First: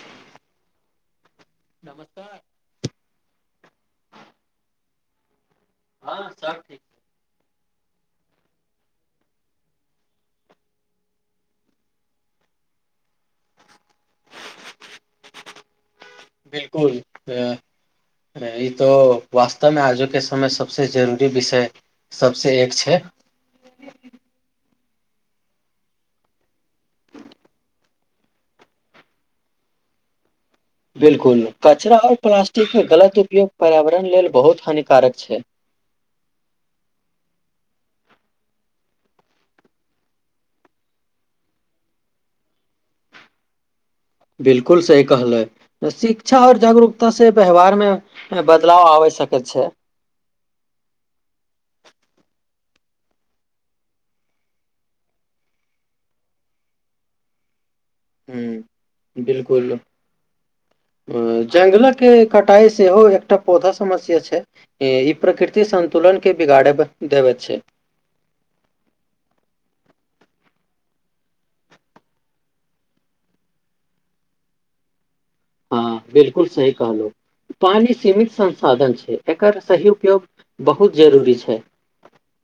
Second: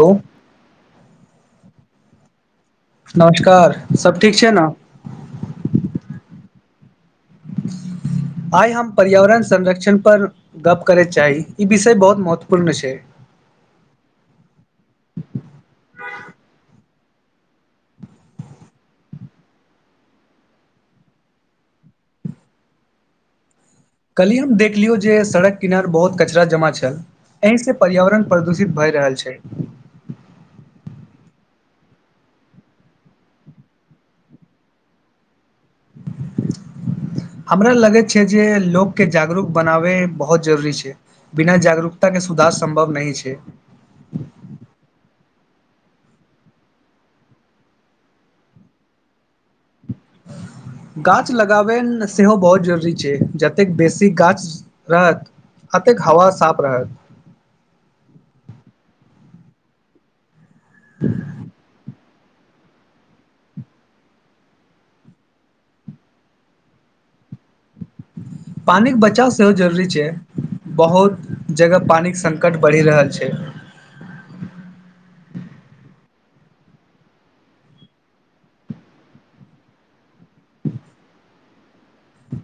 हो नमस्कार नमस्कार सभ ठीक छै न हँ सब ठीक छै [unintelligible] आइ हम पर्यावरण संरक्षणपर गप्प करय चाही ई विषय बहुत महत्वपूर्ण छै [unintelligible] बिलकुल अ ई तो वास्तवमे आजुके समय सबस जरूरी विषय सबस एक छै [inaudible] कली हम देखलियौ जे सड़क किनार बहुत कचरा जमा छल एहि से पर्यावरण प्रदूषित भए रहल छै बिलकुल कचरा आऔर प्लास्टिक के गलत उपयोग पर्यावरण लेल बहुत हानिकारक छै हमरा लगे छै जे लोक के जागरूक बनावे बहुत जरूरी छै बिना जागरूकता के सुधार सम्भव नहि छै बिलकुल सही कहलै शिक्षा आऔर जागरूकता से व्यवहार मे बदलाव आबै सके छै गाछ लगाबेन सेहो बहुत जरूरी छै जतेक बेसी गाछ रहत अतेक हवा साफ रहत [inaudible] ह बिलकुल जङ्गलक के कटाई सेहो एकटा पौधा समस्या छै ई प्रकृति संतुलन के बिगाड़े देबै छै पानिके बचाव सेहो जरूरी छै बहुत जगह पानिक संकट बढ़ि रहल छै हँ बिल्कुल सही कहलहु पानि सीमित संसाधन छै एकर सही उपयोग बहुत जरूरी छै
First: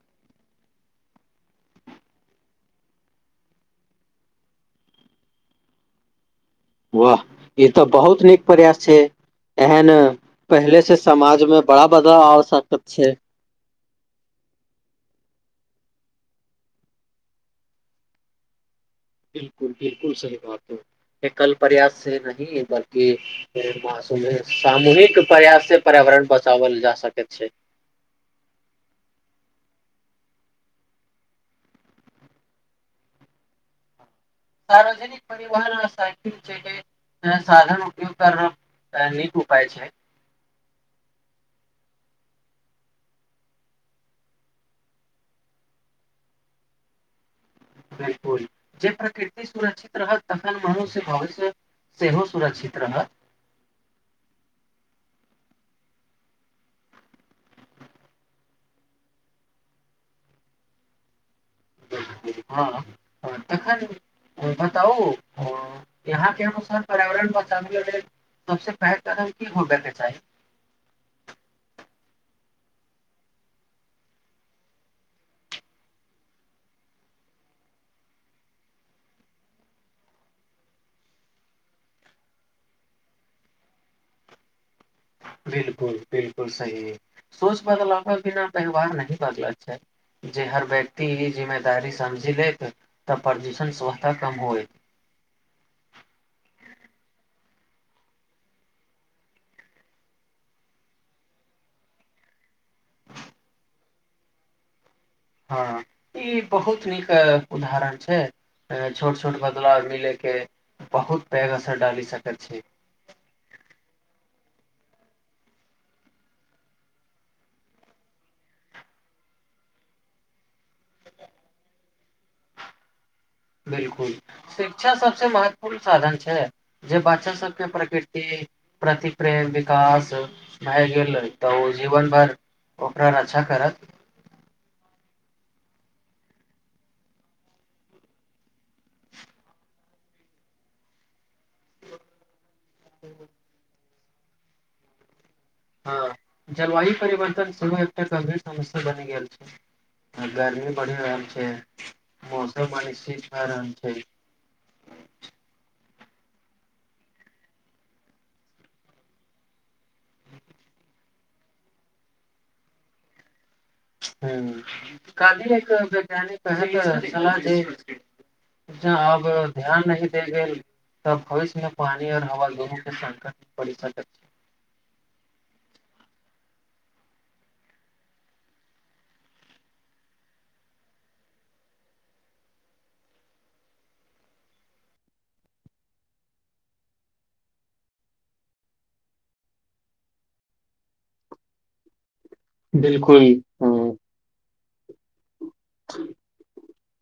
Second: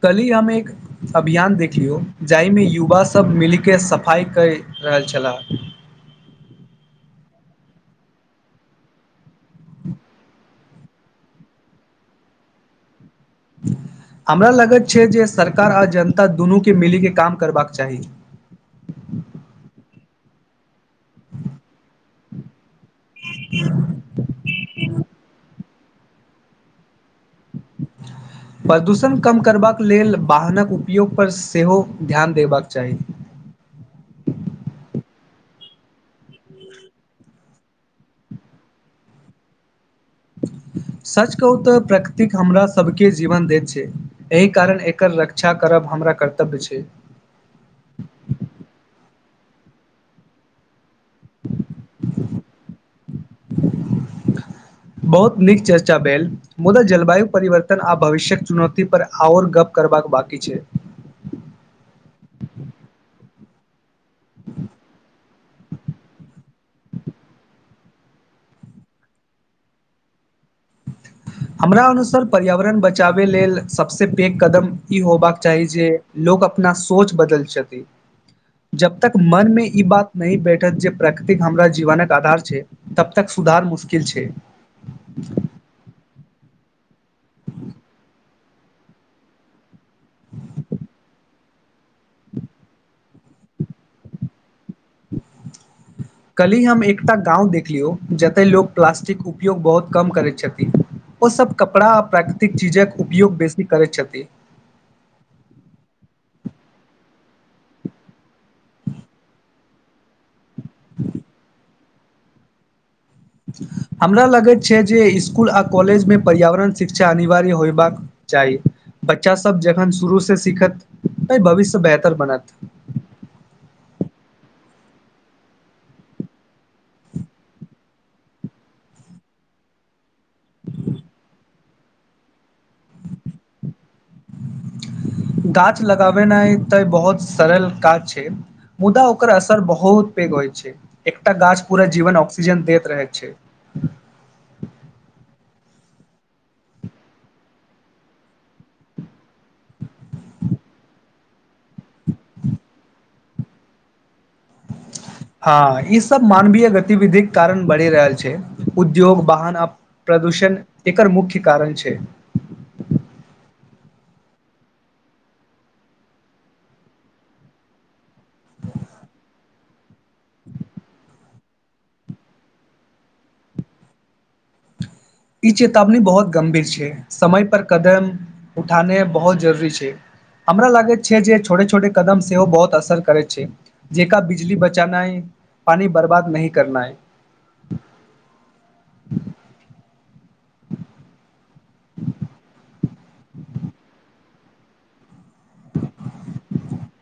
कल्हि हम एक अभियान देख लियौ जाहिमे युवा सभ मिलके सफाइके रहल छलाह वाह ई तऽ बहुत नीक प्रयास छै एहन पहले से समाज में बड़ा बदला आवश्यक छै [unintelligible] हमरा लागत छै जे सरकार आ जनता दुनूके मिलीके काम करबाक चाही बिलकुल बिलकुल सही बात एकल प्रयास से नहि बल्कि मासोमे सामूहिक प्रयास से पर्यावरण बचावल जा सकैत छै [unintelligible] प्रदूषण कम करबाक लेल वाहनक उपयोगपर सेहो ध्यान देबाक चाही [unintelligible] सार्वजनिक परिवहन साइकिल छै साधन उपयोग करब नीक उपाय छै [unintelligible] सच कहू तऽ प्रकृतिक हमरा सबके जीवन दैत छै एहि कारण एकर रक्षा करब हमरा कर्तव्य छै बिल्कुल जे प्रकृति सुरक्षित रहत तखन मनुष्य भविष्य सेहो सुरक्षित रहत [unintelligible] बहुत नीक चर्चा भेल मुदा जलवायु परिवर्तन आ भविष्यक चुनौती पर आओर गप करबाक बाकी छै हँ तन ओ बताओ यहाँके अनुसार पर्यावरण बचाब सबसे पैघ कारण की होबे के चाही [unintelligible] हमरा अनुसार पर्यावरण बचावे लेल सबस पैघ कदम ई होबाक चाही जे लोग अपना सोच बदल जेतै जब तक मनमे ई बात नहि बैठत जे प्रकृतिक हमरा जीवनक आधार छै तबतक सुधार मुश्किल छै बिलकुल बिलकुल सही सोच बदलाव के बिना त्योहार नहि बदला छै जे हर व्यक्ति इ जिमे दारी समझी लेत तब प्रदूषण स्वस्थः कम होए कल्हि हम एकटा गाउ देखलियौ जतय लोक प्लास्टिक उपयोग बहुत कम करैत छथिन ओसभ कपड़ा आ प्राकृतिक चीजक उपयोग बेसी करैत छथि हँ ई बहुत नीक उदाहरण छै छोट छोट बदलाव मिले के बहुत पैघ असर डाली सकैत छै [unintelligible] हमरा लगैत छै जे स्कुल आ कॉलेज में पर्यावरण शिक्षा अनिवार्य होयबाक चाही बच्चासभ जखन शुरूसँ सीखत एहि भविष्य बेहतर बनत बिल्कुल शिक्षा सबसे महत्वपूर्ण साधन छै जे बच्चा सबके प्रकृति प्रतिक्रिया विकास भाहर गेलल तऽ ओ जीवन भर ओकरा रक्षा करत गाछ लगाबेनाइ तऽ बहुत सरल काज छै मुदा ओकर असर बहुत पैघ होइत छै एकटा गाछ पूरा जीवनऑक सीजन दैत रहैत छै हँ जलवायु परिवर्तन सेहो एकटा गभीर समस्या बनि गेल छै गर्मी बढ़ि रहल छै मौसम अनिश्चित भ रहल छै [inaudible] हँ ई सब मानवीय गतिविधिके कारण बढ़ि रहल छै उद्योग वाहन प्रदूषण एकर मुख्य कारण छै ह की एक वैज्ञानिक पल ज आब ध्यान नहि दे गेल त भविष्य मे पानी आऔर हवा दुोनू संकट पड़ि सकैत छै [inaudible] ई चेतावनी बहुत गंभीर छै समय पर कदम उठाने बहुत जरूरी छै हमरा लागैत छै जे छोटे छोटे कदम सेहो बहुत असर करैत छै जेकरा बिजली बचानाइ पानि बर्बाद नहि करनाय बिलकुल हँ [inaudible]